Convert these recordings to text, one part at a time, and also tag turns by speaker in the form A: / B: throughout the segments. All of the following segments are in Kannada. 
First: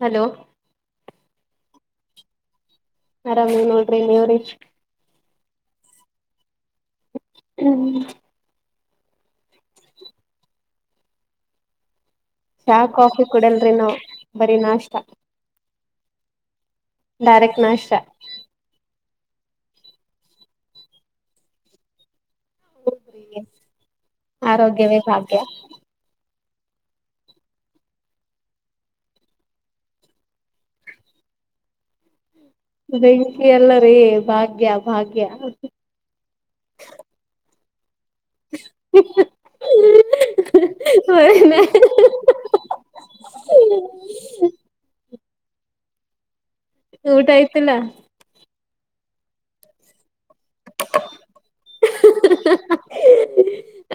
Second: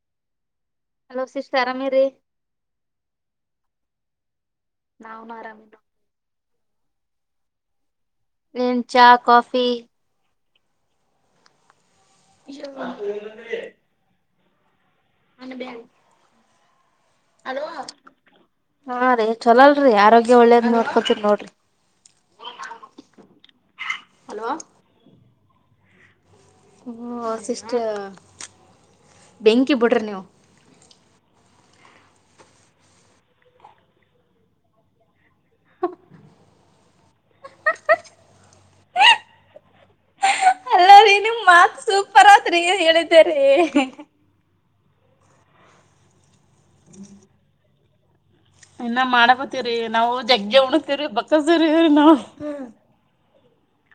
A: ಹಲೋ
B: ಹಲೋ ಸಿಸ್ಟರ್ ಆರಾಮಾಅದಿರೀ
A: ಆರಾಮ ನೋಡ್ರಿ ಇಲ್ಲಿವ್ರಿ
B: ನವುನು ಆರಾಮನು
A: ಹ್ಮ
B: ನ್ ಚಾ ಕಾಫಿ
A: ಚಾ ಕಾಫಿ ಕುೂಡಲ್ರಿ ನಾವು ಬರೀ ನಾಷ್ಟ
B: ಹನ್ನ ಬೇ [inaudible]
A: ನಾರಕ್ ನಶ್ರ
B: ಹಾ ರೀ ಚಲೋಲ್ರರಿ ಆರೋಗ್ಯ ಒಳ್ಳೇದ ನೋಡ್ಕೋತರಿ ನೋಡ್ರಿ
A: ಹದ್ರಿ ಆರೋಗ್ಯವೇ ಭಾಗ್ಯ
B: ಹೂ ಸಿಸ್ಟರ್ ಬೆಂಕಿ ಬಿಡ್ರಿ ನೀವು
A: ಬೆಂಕಿ ಎಲ್ಲರೀ ಭಾಗ್ಯ ಭಾಗ್ಯ [unintelligible]
B: ಅಲ್ಲ ರೀ ನಿಮ್ ಮಾತ್ ಸೂಪರ್ ಆದ್ರಿ. ಹೇಳಿದ್ದೇರಿ
A: ಊಟ ಆಯ್ತಿಲ್ಲ
B: ಇನ್ನ ಮಾಡಕತಿರಿ ನಾವು ಜಗ್ಗಿ ಉಣತೀರಿ ಬಕ್ಕಸ್ತರಿರಿ ನಾವವು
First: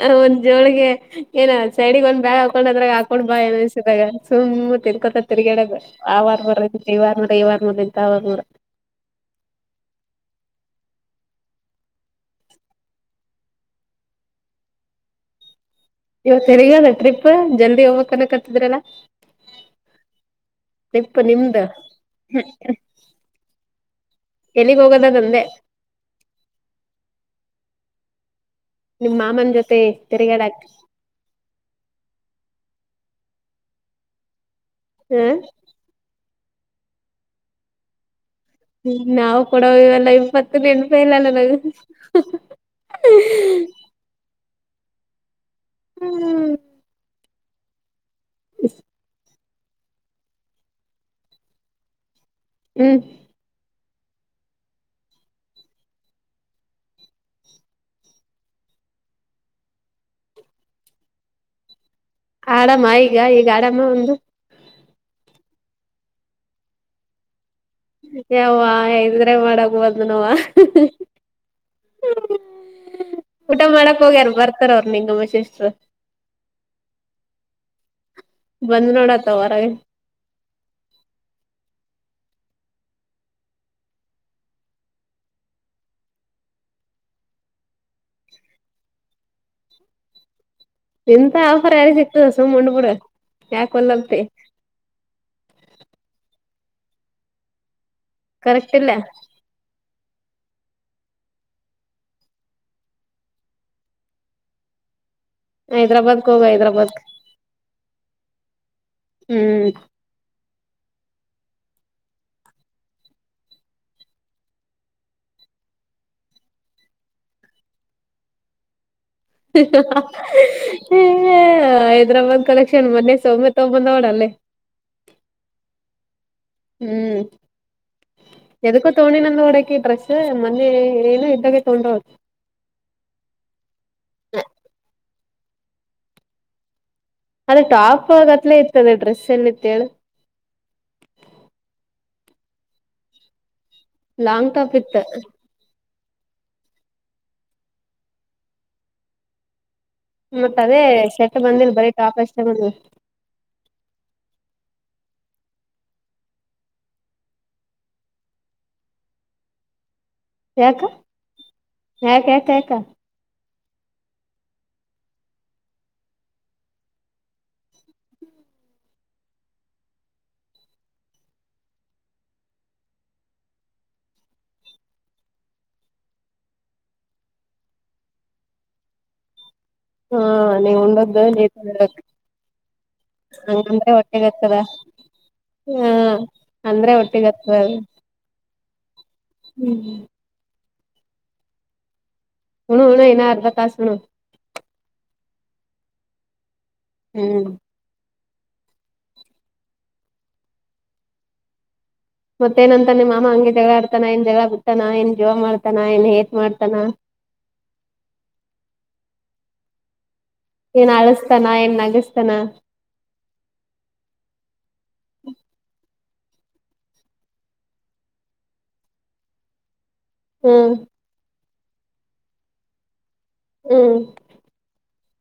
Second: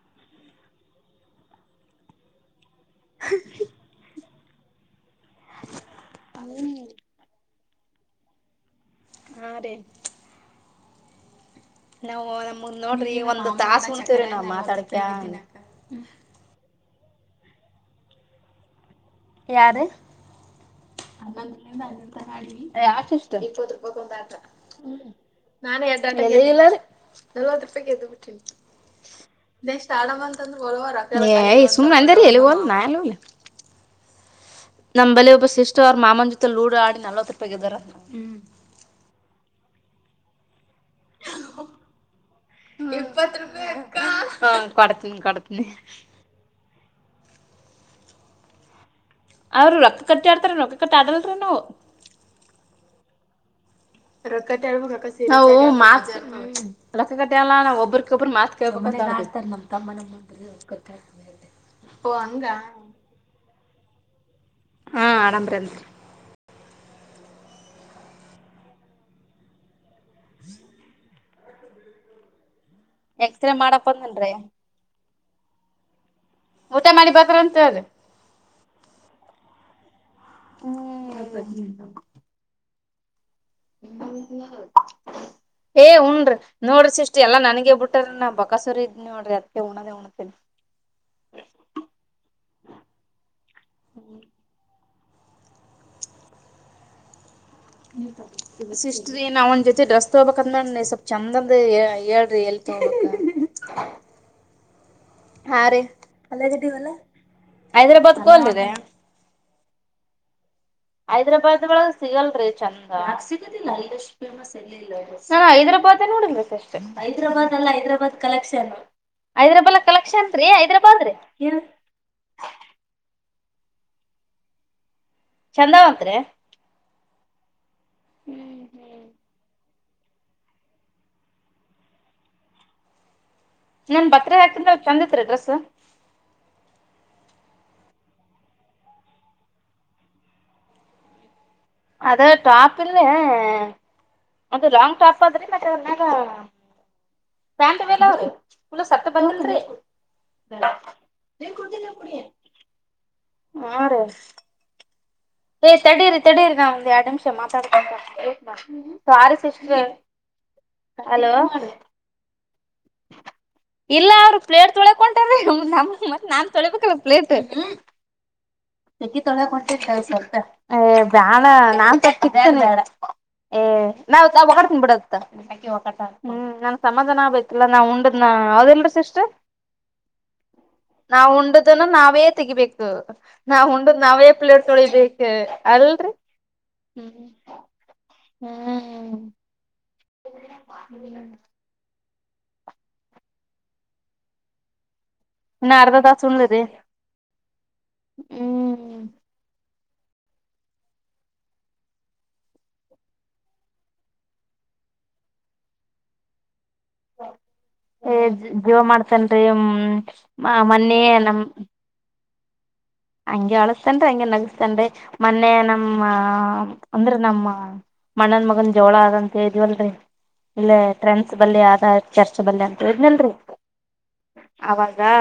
A: ಆ ಒಂದ್ ಜೋಳಿಗೆ ಏನ ಸೈಡಿಗೆ ಒಂದ್ ಬ್ಯಾಳ ಹಾಕೊಂಡ್ ಅದ್ರಾಗ ಹಾಕೊಂಡ್ ಬಾ ಎಸಿದಾಗ ಸುಮ್ಮ್ ತಿನ್ಕೊತ ತಿರ್ಗಾಡದ ಆ ವಾರ ಬ್ರ ಇ ಈ ವಾರ ನೋಡ ಈ ವಾರ ಮ ಇಂತ ಆ ವಾರ ನರ [inaudible]
B: ಹಾ ರೀ ನಾವು ನಮಂದ ನೋಡ್ರಿ ಒಂದ್ ತಾಸಸ್ ಉಂತವ್ರಿ ನಾವ್ ಮಾತಾಡ್ಕ
A: ಇವತ್ತುೆರಿಗದ ಟ್ರಿಪ್ ಜಲ್ದಿ ಹೋಗ್ಕ್ಕನ ಕತಿದ್ರಲ್ಲಾ
B: ಯಾರ
A: ನಿಮ್ದ
B: ಂದಂತತ
A: ಎಲ್ಲಿಗ್
B: ಹ್ಮ
A: ಹೋಗೋದದಂದೆ
B: ನಾನೇ ಯಲ್ಲ ಎ ದ ಬಿಟ್ಟ
A: ನಿಮ್ ಮಾಮನ ಜೊತೆ
B: ನೆಕ್ಸ್ಟ್ ಆಡಮ
A: ತಿರುಗಾಡಕ್
B: ಅಂತಂದ ಸು ಅಂದ ಹೇಳಲ್ಲಿ ನಾಯಲ್ಲ ಇಲ್ಲ ನಮ್
A: ಹ
B: ಬಳಿಯ ಒಬ್ಬ ಸಿಸ್ಟ್ ಅವ್ರ ಮಾಮನ ಜೊತೆ ಲೂಡೋ ಆಡಿ ನಲ್ವತ್ ರೂಪಾಯಿಗ ಇದ್ದಾರ್ಮ
A: ಹ್ಮ ನಾವು ಕೊಡೋ ಇವೆಲ್ಲ ಇಪ್ಪತ್ ದಂಡಪಾಯಲ್ಲ ಅಲ್ಲ ನ
B: ಕಡತ ಕಡತನ
A: ಹ್ಮ್ ಹ್ಮ್ ಎ
B: ಅವರು ರೊಕ್ಕ ಕಟ್ಟಿ ಆಡ್ತಾರೆ ರೊಕ್ಕ ಕಟ್ಟಿ ಆಡಲ್ರೀ ನಾವು
A: ಹ್ಮ್
B: ರೊಕ್ಕತೆ ಹಬೇಕ ರೊಕ್ಕ ಕತೆ ಎಲ್ಲ ನಾವ ಒಬ್ರಕೊಬ್ರ ಮಾತ್ ಕಳ್ಬೇಕ ತ ನಮ್ ತಮ್ಮ ನಮ್ಮ ಗತ್ತತ
A: ಆರಾಮ ಈಗ ಈಗ ಆರಾಮ ಒಂದು
B: ಹಾ ಆರಾಮ್ರತ್ರಿ
A: ಯ್ ಇದ್ರೆ ಮಾಡಕ್ ಬಂದ್ ನವ
B: ಎಕ್ಸ್ರೇ
A: ಊಟ ಮಾಡಕ್ ಹೋಗ್ಯಾರ
B: ಬಂದನ್ರಿ
A: ಬರ್ತಾರ ಅವ್ರ ನಿಂಗಮ್ಮ ಶಿಷ್ಟರು
B: ಊಟ ಮಾಡಿಬೇಕ್ರ ಅಂತ ಅ್ರ
A: ಬಂದ್ ನೋಡತ್ತ ಹೊರಗೆ
B: ಹ್ಮ್ ಹ ಏ ಹಣ್ರಿ ನೋಡ್ರಿ ಸಿಸಷ್ಟಿ ಎಲ್ಲಾ ನನಗ ಬಿಟ್ಟ್ರ ನಾ ಬಕಾಸೂರ ಇದ್ ನೋಡ್ರಿ ಅದ್ ಉಣದೇ ಉಣತೇನಿ
A: ಎಂತ ಆಫರ್ ಯಾರಿ ಸಿಗ್ತದ ಸುಮ್ ಉಂಡಬುಡ ಯಾಕ ಹೊಲ್ಲಲ್ತಿ ಕರೆಕ್ಟ್ ಇಲ್ಲ
B: ಸಿಸಟ ನ ಒ ಜತೆ ರಸ್ ಬಕ್ಂದ ಮೇ ಸ್ವಲ್ಪ್ ಚಂದಂದ ಹೇಳಏ್ರಎಲ್ಕ ಹಾ ರೀ
A: ಹೈದ್ರಾಬಾದ್ಕ್ ಹೋಗ
B: ಅಲ್ಲಲ್ಲ
A: ಹೈದ್ರಾಬಾದ್ಕ್
B: ಹೈದ್ರಾಬಾದ್ ಕೋಲ್ದೆ
A: ಹ್ಮ್
B: ಹೈದ್ರಾಬಾದ್ ಒಳಗ ಸಿಗಲ್ರಿ ಚಂದ ಸಿಗುದಿಲ್ಲ ಹೈಾಬ ನೋಡ್ರ ಸ ಹೈದಾಾದ್ ಅಲ್ಲ ಹೈದರಾಬಾದ್ ಕಲೆಕ್ಷನ್ ರೀ
A: ಹ
B: ಹೈದ್ರಾಬಾದ್ ರೀ
A: ಹೈದ್ರಾಬಾದ್ ಕಲೆಕ್ಷನ್ ಮೊನ್ನೆ ಸೌಮತ್ ಹ ತಬಂದೋಡ ಅಲ್ಲೇ
B: ಚಂದತ್
A: ಹ್ಮ್ ಎದಕ್ಕೋ ತೋಣಿ ನಂದ ಉಡೆ ಡ್ರೆಸ್ ಮನೆೆ ಏನು ಇದ್ದಾಗೆ ತೊಂಡ ಹದು
B: ನಾನ್ ಭತ್ರಿ ಹಾಕಿಂದ ಚಂದತ್ರಿ ಡ್ರೆಸ್ಸ
A: ಅದ ಟಾಪ್ ಆಗತ್ಲೇ ಇತ್ತದ ಡ್ರೆಸ್ ಎಲ್ಲಿ ಇತ್ತೇಳಿ
B: ಅದೇ ಟಾಪ್ ಇಲ್ಲ ಮ ಲಾಂಗ್ ಟಾಪ್ ಅದ್ರಿ ಮತ್ತ ಬ್ಯಾತ್ಲ್ಅವ್ರಿುಲ ಸತ್ತ ಬಂದಲ್ರಿ
A: ಮತ್ತತ್ ಅದೇ ಶರ್ಟ್ ಬಂದಿಲ್ ಬರೀ ಟಾಪ್ ಅಷ್ಟೇ ಬಂದ
B: ಹಾ ರೀ ಏ ತಡೀರಿ ತಡೀರಿ ನಾ ಒಂದ್ ಎರಡ್ ನಿಮಿಷ ಮಾತಾಡ್ಕ ಸ
A: ಯಾಕ ಯಾ
B: ಇಲ್ಲ ಅವ್ರರು ಪ್ಲೇಟ್ ತೊಳಕೊಟಾರ ನಮ ಮತ್ ನಾನ್ ತೊಳಬೇಕಲ್ ಪ್ಲೇಟ್ ಚಿ ತೊಳ ಕೊಟ್ಟಿ ಸ್ವಲ್ಪ ಏ ಬ್ಯಾಡ ನಾನ್ ತಟ್ಟಿತ್ತು ಬಡ ಏ ನಾವ್ ಹೊಗ್ ಬಿಡ ಹ್ಮ ನ ಸಮಾಧಾನ ಆಗಲ್ಲಾ ನಾ ಹಾ ಹೌದೆಲ್ರೀ ಸಿಸ್ಟರ್
A: ಹಾ ನೀವ್ ಉಂಡದ್ದು
B: ನಾವ್
A: ನೀ
B: ಉಂಡುದನ್ನು ನಾವೇ ತೆಗಿಬೇಕು ನಾವ್
A: ಹಂಗಂದ್ರೆ
B: ಉಂಡದ್ ನಾವೇ
A: ಹೊಟ್ಟೆಗತ್ತದ
B: ಪ್ಲೇರ್ ತೊಳಿಬೇಕು
A: ಹಾ
B: ಅದಲ್ರಿ
A: ಅಂದ್ರೆ
B: ಹ್ಮ
A: ಹೊಟ್ಟಿಗತ್ತದ
B: ಹ್ಮ್
A: ಹ್ಮ್
B: ಹ
A: ಹಣಣ ನ ಅರ್ಧ ತಾಸ ಹಣ
B: ನಾರದ ದಾಸುಣದೆ
A: ಹ್ಮ್
B: ಹ್ಮ್
A: ಮತ್ತೇಏನಂತ ನಿಮ್ಮ ಮಾಮ ಹಂಗೆ ಜಗಳ ಆಡ್ತಾನ ಇಏನ್ ಜಗಳ ಗತ್ತನ ಏನ್ ಜೋವ ಮಾಡತಾನ ನ್ ಹೆೇತ್ ಮಾಡ್ತಾನ
B: ಏ ಜೀವ ಮಾಡ್ತೇನ್ರಿ
A: ಏನ್ ಅಳಸ್ನ ಏನ್ ನಗಸ್ತಾನ
B: ಹಂಗೆ ಅಳಸ್ತನ್ರಿ ಹಂಗೆ ನಗಸ್ತನ್ರಿ ಮೊನ್ನೆ ನಮ್ಮ ಅಂದ್ರ ನಮ್ಮ ಮಣ್ಣನ್ ಮಗನ್ ಜೋಳ ಅಂತ ಇದವಲ್ರರಿ
A: ಹ್ಮ್
B: ಇಲ್ಲೇ ಟ್ರೆಂಡ್ಸ್ ಬಲ್ಲಿ ಆದ ಚರ್ಚ್ ಬಲ್ಲಿ ಅಂತ ಇದನಲ್ರರಿ
A: ಹ್ಮ್
B: ಅ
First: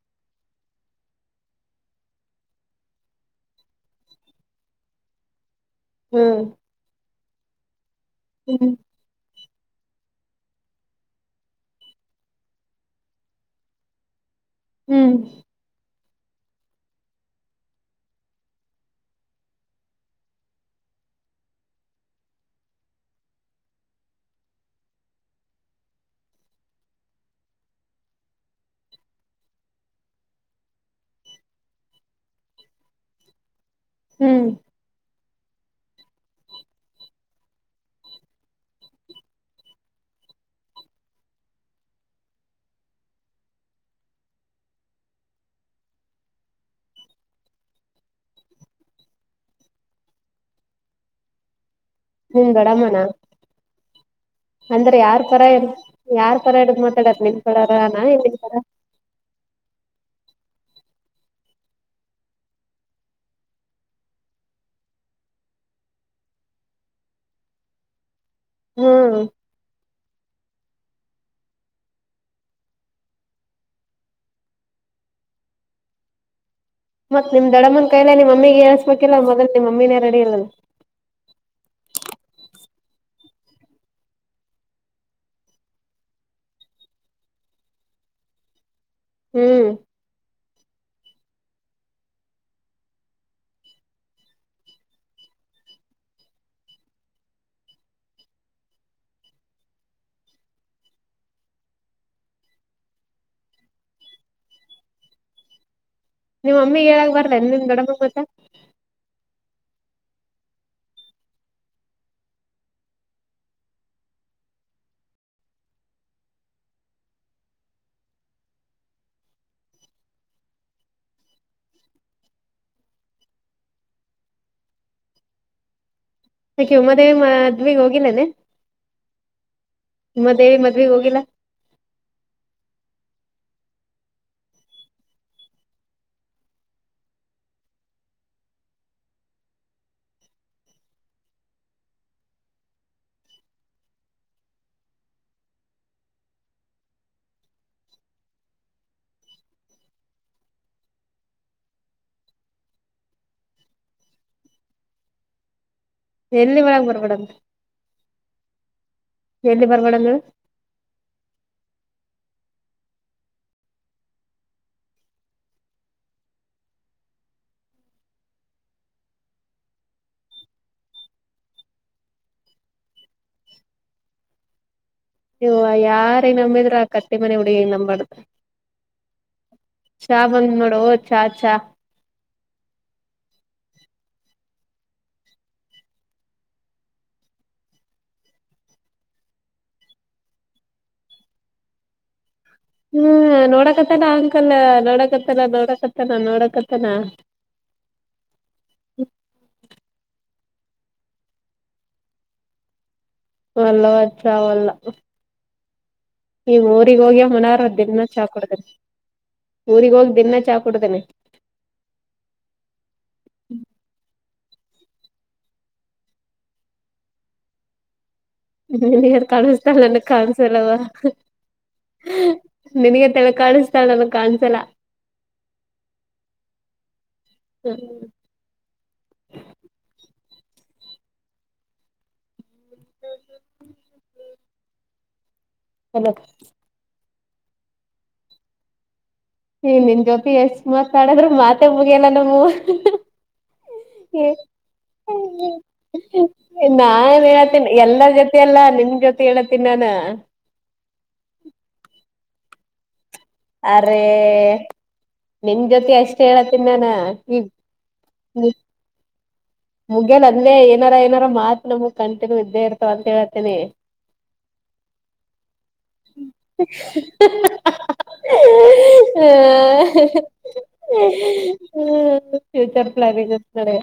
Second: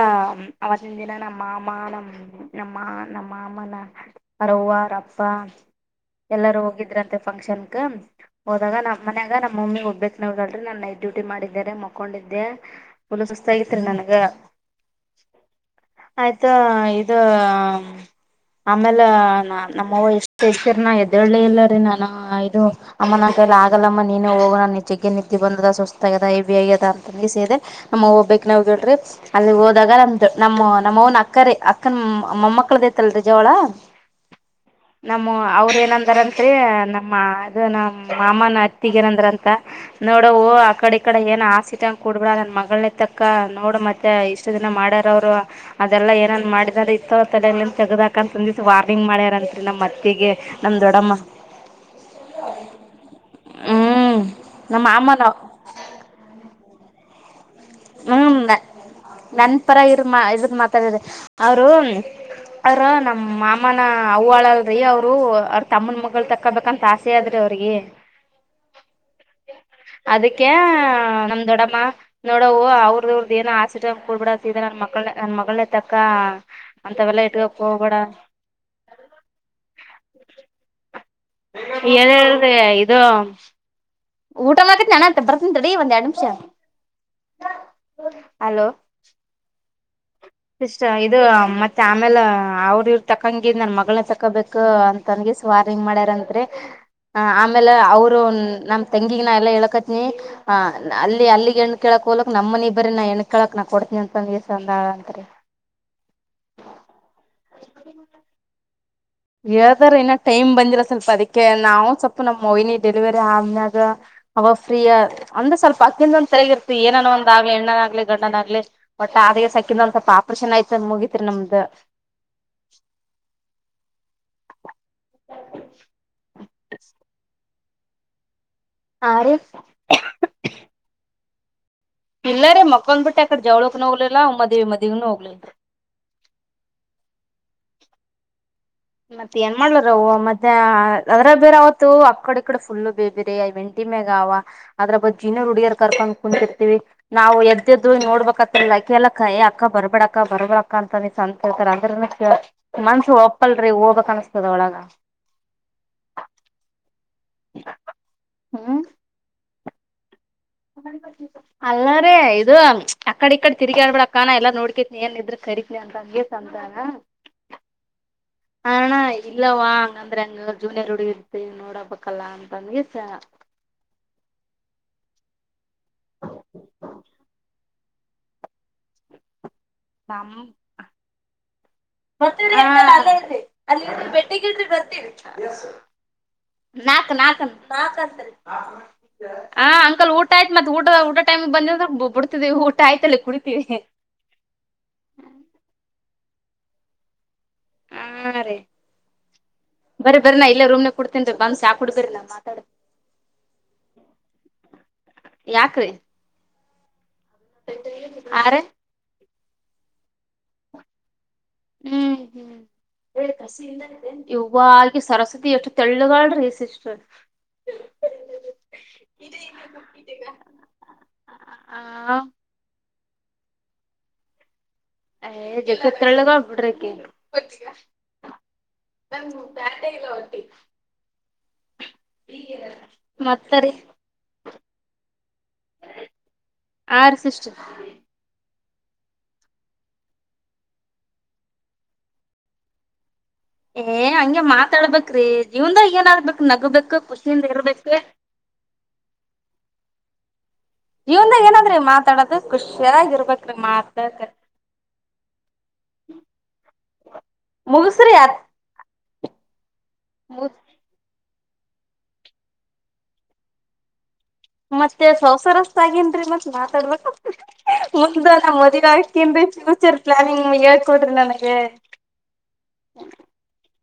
B: ಅವತ್ತಿನ ದಿನ ನಮ್ಮ ಮಾಮ ನಮ್ಮ ನಮ್ಮ ನಮ್ಮ ಅಮ್ಮನ ಅರವ್ವಾರಪ್ಪ
A: ಹ್ಮ್
B: ಎಲ್ಲಾರೂ ಹೋಗಿದ್ರಂತೆ ಫಂಕ್ಷನ್
A: ಹ್ಮ್
B: ಹೋದಾಗ ನಮ್ಮನೆಗ ನಮ್ ಮಮ್ಮಿ ಹೋಗ್ಬಬೇಕಕ್ ನವಗಲ್ರಿ ನಾನ್ ನೈಟ್ ಡ್ಯೂಟಿ ಮಾಡಿದ್ದೇರೆ ಮಕೊಂಡಿದ್ದೆ ಫುಲ್ ಸುಸ್ತ ಆಗತ್ರಿ ನನ್ಗ
A: ಹ್ಮ್
B: ಆಯ್ತಾ ಇ ಆಮೇಲೆ ನಮ್ಮ ಎಷ್ಟತರ ನ ಎದ್ದಳ್ಳಿ ಇಲ್ಲರಿ ನಾನ ಇದು ಅಮ್ಮನ ಆಗಲ್ಲಮ್ಮ ನೀನೇ ಹೋಗುವ ನನ್ ನಿಜೆಗೆಗೆ ನಿಂತಿ ಬಂದದ ಸುಸ್ತದದ ಸೇದೆ ನಮ್ಮಬ ನಾವವು ಕೇಳ್ರಿ ಅಲ್ಲಿ ಹೋದಾಗ ನಮ್ದ ನಮ್ಮ್ ನಮ್ಮ್ನ ಅಕ್ಕರೆ ಅ ಮಮ್ಮ ಮಕ್ಕಳದತಲ್ಲ ರ ಜ ಅವಳ
A: ಹ್ಮ್
B: ನಮ್ಮ ಅವ್ರ ಏನಂದಾರತ್ರಿ ನಮ್ಮ ಅದು ನಮ್ಮ ಮಾಮನ ಅತ್ತಿಗ ಏನಂದ್ರ ಅಂತ ನೋಡ ಆ ಕಡೆ ಈ ಕಡೆ ಏನ್ ಆಸ ಇಟ್ ಅಂಗ ಕೂಡ್ಬಿಡ ನನ್ನ ಮಗಳ ತಕ್ಕ ನೋಡು ಮತ್ತೆ ಇಷ್ಟು ದಿನ ಮಾಡ ಅವರು ಅದೆಲ್ಲ ಏನನ್ ಮಾಡ ಇದೆ ಇತ್ತ ತಲ ತೆಗದಕ ಅಂತ ಒಂದಿವ ವಾರ್ನಿಂಗ್ ಮಾಡ್ಯಾರಂತ್ರಿ ನಮ್ಮತ್ತಿಗೆ ನಮ್ಮ ದೊಡಮ್ಮ
A: ಹ್ಮ ಬಡಮ್ಮನ
B: ಹ್ಮ್ ನಮ್ಮ
A: ಅಂದ್ರೆ
B: ಮಾಮನ
A: ಯಾರ್ ತರ ಇ ಯಾರ್ ತರ ಇಡ ಮ
B: ಹ್ಮ ನನ್ ಪರ ಇರ್ ಮಾ ಇದಕ್ ಮಾತಾಡರಿ ಅವರು ಅವ್ರ ನಮ್ ಮಾಮನ ಅವಳಲ್ರಿ ಅವ್ರು ಅವ್ರ ತಮ್ಮನ್ ಮಳ ತಕೋಬೇಕಂತ ಆಸೆ ಆದ್ರಿ ಅವರಿಗೆ
A: ಹ್ಮ್
B: ಅದಕ್ಕೆ ನಮ ದೊಡಮ್ಮ ನೋಡ್ ಅವು ಅವ್ರದವ್ರದ್ದ ಏನ ಆಶಚ ಕೊಡ್ಬಿಡ ನನ್ ಮಕ್ಕಳ ನನ್ ಮಗಳನ ತಕ್ಕ ಅಂತವೆಲ್ಲಾ
A: ಮತ್ತತ್ ನಿಮ್
B: ಇಟ್ಕಕ್
A: ದಡಮ್ಮನನ್
B: ಹೋಗ್ಬೇಡ
A: ಕೈಲೆ ನಿಮ್ಮೀಗೆ ಏಳ್ಸಸ್ಬೇಕಿಲ್ಲ ಮೊದಲ್ ನಿಮ್ಮನನೇ ರೆಡಿ ಇಲ್ಲಲ್ಲ
B: ಏಳ್ ಹೇಳ್ದೆ ಇದು ಊಟ ಮಾಡತ್ ನಾನ ಅಂತ ಬರ್ತನೀ ಒಂದ್ ಎರಡ್ ನಿಮಿಷ ಅಲೋ
A: ಹ್ಮ್
B: ಇಷ್ಟ ಇದು ಮತ್ತೆ ಆಮೇಲೆ ಅವ್ರ ಇವ್ರ ತಕಂಗಿದ್ ನನ್ ಮಗಳನ್ನ ತಕೊಬೇಕು ಅಂತನ್ಗ ಸ್ವಾರಿ ನೋಡೋಣ ಅಂದ್ರೆ ಹ ಆಮೇಲೆ ಅವರು ನಮ್ ತೆಂಗಿಗನ ಎಲ್ಲ ಎಳಕತ್ನಿ ಆ ಅಲ್ಲಿ ಅಲ್ಲಿಗೆ ಹೆಣ ಕೆಳ ಕೋಲಕ್ ನಮ್ಮನಿ ಬರಿ ನ ಎಣನ್ ಕಳಕ್ ನಾ ಕೊಡ್ತನಿ ಅಂತ ಒಂದಸಂದ ಅಂತತ್ರಿ
A: ನಿವ್ ಅಮ್ಮಿ ಹೇಳಕ್ ಬರ್ರ ನಿಮ್ ದಡಮಗ್ ಮತ್ತ
B: ಹದಾರ ಇನ್ನ ಟೈಮ್ ಬಂದಿಲ್ಲ ಸ್ವಲ್ಪ ಅದಕ್ಕೆ ನಾವು ಸ್ವಲ್ಪ ನಮ್ಮ್ ಮವಿನಿ ಡೆಲಿವರಿ ಆದನ್ಯಾಗ ಅವ ಫ್ರೀಯ ಅಂದ್ರ ಸ್ವಲ್ಪ ಅಕ್ಕಿಂದ ಒಂದ್ರಗಿರ್ತಿ ಏನೋ ಒಂದ ಆಗ್ಲಿ ಎಣ್ಣನಾಗಲಿ ಗಂಡಡನ್ಗ್ಲಿ ಒಟ್ಟ ಅ ಸಕಂದು ಒಂದ್ ಸ್ಲ್ಪ ಆಪರೇಷನ್ ಆಯತ ಅ ಮುಗಿತತ್ರಿ ನಮ್ದು
A: [inaudible]
B: [inaudible]
A: [unintelligible] ಮದ್ಗ್ ಹೋಗಿಲ್ಲೇನೆ
B: ಆ ರೀ
A: ಮದೇವಿ ಮದ್ವೆ ಹೋಗಿಲ್ಲ
B: ಇಲ್ಲಾರೆ ಮಕ್ಕಳಂದ ಬಿಟ್ಟು ಅಕಡೆ ಜವ್ಳಕ್ನೂ ಹೋಗ್ಲಿಲ್ಲ ಮದ್ವಿ ಮದಗ್ನುೂ ಹೋಗ್ಲಿಲ್ಲ
A: ಇಲ್ಲ
B: ಮತ್ತತ್ ಏನ್ ಮಾಡ್ಲಾರ ಮತ್ತೆ ಅದ್ರ ಬೇರೆ ಅವವತ್ತು ಆಕಡೆ ಈ ಕಡೆ ಫುಲ್ಲ ಬೇಬೇರೆಂಟಿ [unintelligible] ಅವ ಅದ್ರ ಬಗ್ ಜಿನನ ಹುಡುಗಿಯರ್ ಕರ್ಕೊಂಡ್ ಕುಂತಿರ್ತಿವಿ ನಾವು ಎದ್ದದ್ರು ನೋಡ್ಬೇಕತ್ತಲ್ಲ ಕೇಳಲಕ್ಕಯ ಅಕ್ಕ ಬರ್ಬೇಡಕ್ಕ ಬರ್ಬಿಡಕ್ಕ ಅಂತ ನೀ ಅಂತಳ್ತಾರ ಅಂದ್ರ ಮನ್ಸ ಹಪ್ಪಲ್ರಿ ಹೋಗ್ಬಕ್ ಅನ್ಸ್ತದ ಒಳಗ
A: ಎಲ್ಲಿ ಮೇಡ ಬರ ಮೇಡಮ್
B: ಹ್ಮ
A: ಎಲ್ಲಿ ಬರ್ಬೋಡದು
B: ಅಲ್ಲಾರ ಇದು ಅಕಡ ಈ ಕಡೆ ತಿರ್ಗಿ ಆಡ್ಬಿಳಕ್ಕಾನ ಎಲ್ಲಾ ನೋಡ್ಕತ್ ಏನ್ ಇದ್ರ ಸರಿನ ಅಂತ ಅಂಗೇ ಸಂದಾನ
A: ಹ್ಮ
B: ಹಣ ಇಲ್ಲವ ಹಂಗಂದ್ರೆ ಹಂಗ ಜೂನಿಯರ್ ಹುಡುಗ ಇರ್ತಿ ನೋಡಬೇಕಲ್ಲ ಅಂತಂದಗೆಸ
A: ನೀ ಯಾರ ನಂಬಿದ್ರರು ಆ ಕಟ್ಟಿ ಮನೆ ಹುಡುಗಿ ನಂಬಾಡ್ದ್ರ. ಚ ಬಂದ ಮಾಡೋಾ ಚ ಚ
B: ಮತ್ತ ಅಲ್ಲಿ ಬೆಟ್ಟಗ್ರೆ ಬರ್ತೀರಿ. [unintelligible] ನಾ ಅಂಕಲ್ ಊಟ ಆಯ್ತು ಮತ್ತೆ ಊಟ ಊಟ [unintelligible] ಬಂದ ಬಬ್ಬ
A: ಹ್ಮ್ ನೋಡಕತ್ತನ ಅಂಕಲ್ ನೋಡಕತ್ತನ ನೋಡಕತ್ತನ ನೋಡಕತ್ತನ
B: [unintelligible] ಬರಾ ಇಲ್ಲೇೂಮ್ ನ ಕುಡ್ತನ್ ಬಂದ ಸಾಕ ಕುಡಡ್ಬರ ನಾ ಮಾತಾಡೆ
A: ಮಲ್ಲವಚ್ಚಾವಲ್ಲ
B: ಯಾಕ್ರೀ
A: ನೀವ ಊಗ್ ಹೋಗ್ಯ ಮನಾರ ದಿನ ಚಾ
B: ಆ ರೀ
A: ಕುಡತನನೆ ಊರಿಗ ಹೋಗಿ ದಿನಾ ಚಾ ಕುಡ್ದೇನೆ
B: ಹ್ಮ್ ಹ್ಮ್ ಹೇಳಿ ಕಸಿ ಇ ಇ ಸರಸ್ವತಿ ಎಷ್ಟು ತೆಳ್ಳುಗಳ್ರಿ ಸಿಸ್ಟರ್.
A: ಬೆಳಗಿನ ಕಾಣಿಸತಲ್ಲ ನನ್ಗ್ ಕಾಣಸಲ್ಲವ
B: ಆ
A: ನಿನಗ ಕಾಣಿಸ್ತಾ ನನಗ್ ಕಾಣಸಲ್ಲ.
B: ಕ್ಕೆ ಎ ತ್ರಳ್ಳ ಆಗ್ಬಿಟ್ರಿಡರಕ್ಕೆ. ನಮ ಪಟ ಇಲ್ಲ.
A: ಇಲ್ಲ [inaudible]
B: ಮತ್ತಾರೆ
A: ಎಲ್ಲ
B: ಆರು ಸಿಸ್ಟರ್
A: ಏ ನಿನ್ ಗೊೋಪಿ ಎಷ್ಟ್ ಮಾತಾಡದ್ರರು ಮಾತೆ ಮುಗಿಯಲ್ಲ ನಮ
B: ಏ ಹಂಗೆ ಮಾತಾಡ್ಬೇಕ್ರಿ ಜೀವನ್ದಾಗ ಏನಾಗ್ಬೇಕ್
A: ನಾ
B: ನಗಬೇಕು ಖುಷಿಯಿಂದ
A: ಹತೇನಿ
B: ಇರ್ಬೇಕ
A: ಎಲ್ಲರ ಜೊತೆ ಅಲ್ಲಾ ನಿಮ ಜೊತೆ ಹ ಹೇಳತ್ತೀನಿ ನಾನು.
B: ಖುಷಿಯ ಆಾಗಿರುೆ
A: ಅರೇ ನಿಮ ಜೊತೆ ಎಷ್ಟ್ ಹೇಳತನ್ ನಾನ ಈಗ.
B: ಮುಗಸ್ರಿ ಅ
A: ಹ್ಮ ಮುಗಲ್
B: ಮುಗಸ್
A: ಅಂದೇ ಏನಾರ ಏನಾರ ಮಾತ್ ನಮಗ್ ಕಂಟಿನ್ಯೂ ಇದ್ದೇ ಇರ್ತವ ಅಂತ ಹೇಳತ್ತೀನಿ.
B: ಮತ್ತೆ ಸಂವಸಾರಸ್ ಆಗೇನ್ೀ ಮತ್ ಮಾತಾಡ್ಬೇಕ ಮುಂದೆ ನಾ ಮದಗ ಆತನ್ೀ
A: ಹ್ಮ ಫ್ಯೂಚರ್ ಪ್ಲಾನಿಂಗ್ಡೆ.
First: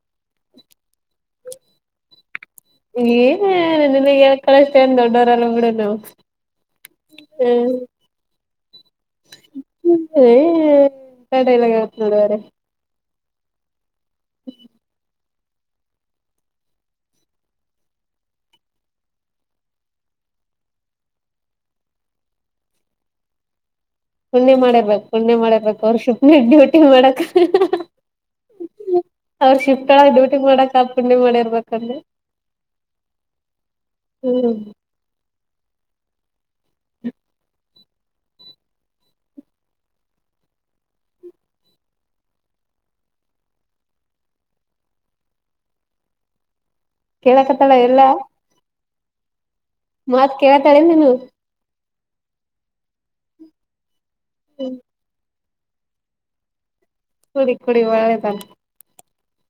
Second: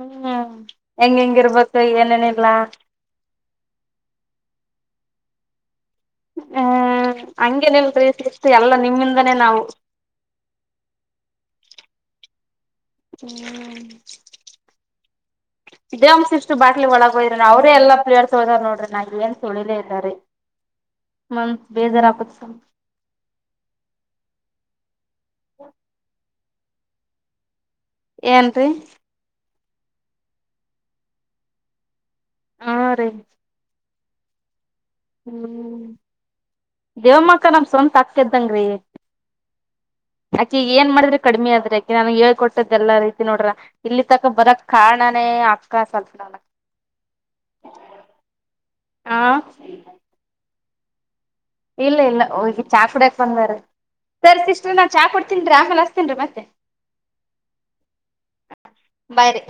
B: ಹ್ಮ್ ಹೆಂಗ ಹೆಂಗಿರ್ಬೇಕು ಏನೇನ.
A: ಏನ ನಿನ್ಗೆ ಕಳಷ್ಟತೇಏನ್ ದೊಡ್ಡವರಲ್ಲ ಬಿಡು ನಾವು.
B: ಹ್ಮ್ ಹಂಗೇನ ಇಲ್ರಿ ಶ ಎಲ್ಲ.
A: ತಡ ಎಲ್ಲವತ್ ನೋಡುವಾರೆ.
B: ಹ್ಮ್
A: ಹ್ಮ
B: ಇದೇ ಒಂದಸ್ ಇಷ್ಟು ಬಾಟ್ಲಿ ಒಳಗ ಹೋಯ್ರಿ ನ ಅವ್ರೇ ಎಲ್ಲ ಪ್ಲೇರ್ಸ್ ತಳದಾರ ಹೋದ್ ನೋಡ್ರಿ ನನ್ ಏನ್ ತೊಳಿಲೇ ಇಲ್ಲ ರೀ. ಮಂತ್ ಬೇಜಾರ ಆ ಕೊದು ಸ
A: ಕುುಣ್ಣೆ ಮಾಡಿರ್ಬೇಕಕ್ ಕುುಣ್ಣೆ ಮಾಡಿರ್ಬೇಕಕ್ ಅವರು ಶಿಪ್ನ ಡ್ಯೂಟಿ ಮಾಡಕ್.
B: ಏನ್ ರೀ
A: ಅವ್ರರು ಶಿಫ್ಟ್ಳ ಡೂಟಿ ಮಾಡಕ್ಾಕ್ಕಂಡಿ. ಮಾಡಿರ್ಬೇಕನ್ರಿ
B: ಹಾ ರೀ
A: ಹ್ಮ್
B: ಹ್ಮ್ ದೇವಮ್ಮಕ್ಕ ನಮ ಸ್ವಂತ ಅಾಕ್ಕದಂಗ್ರೀ.
A: [inaudible]
B: ಆಕಿ ಏನ್ ಮಾಡಿದ್ರೆ ಕಡಿಮಿ ಆದ್ರಿ ಆಕಿ ನಾನು ಹೇಳ್ಕೊಟ್ಟದ ಎಲ್ಲ ರೀತಿ ನೋಡ್ರ ಇಲ್ಲಿ ತಕ ಬರಕ್ ಕಾರಣನ. ಅಕ್ಕ ಸಲ್ಪನ.
A: ಕೇಳಕತ್ತಳ ಎಲ್ಲಾ
B: ಹಾ
A: ಕೇಳ ಮನು
B: ಇಲ್ಲ ಇಲ್ಲ ಹೋಗಿ ಚಾ ಕುಡಿಯಕ್ ಬಂದಾರೆ ಸರಿ ಸಿಸ್ಟ್ರ ನಾ ಚಾ ಕುಡ. ತಿಂದ್ರಾ ಅಸ್ತೀನ್ೀ ಮತ್ತೆ.
A: ಕುಡಿ ಕುಡಿ ಒಳ್ಳೆದಲ್ಲ.
B: ಬಾಯ್. ರಿ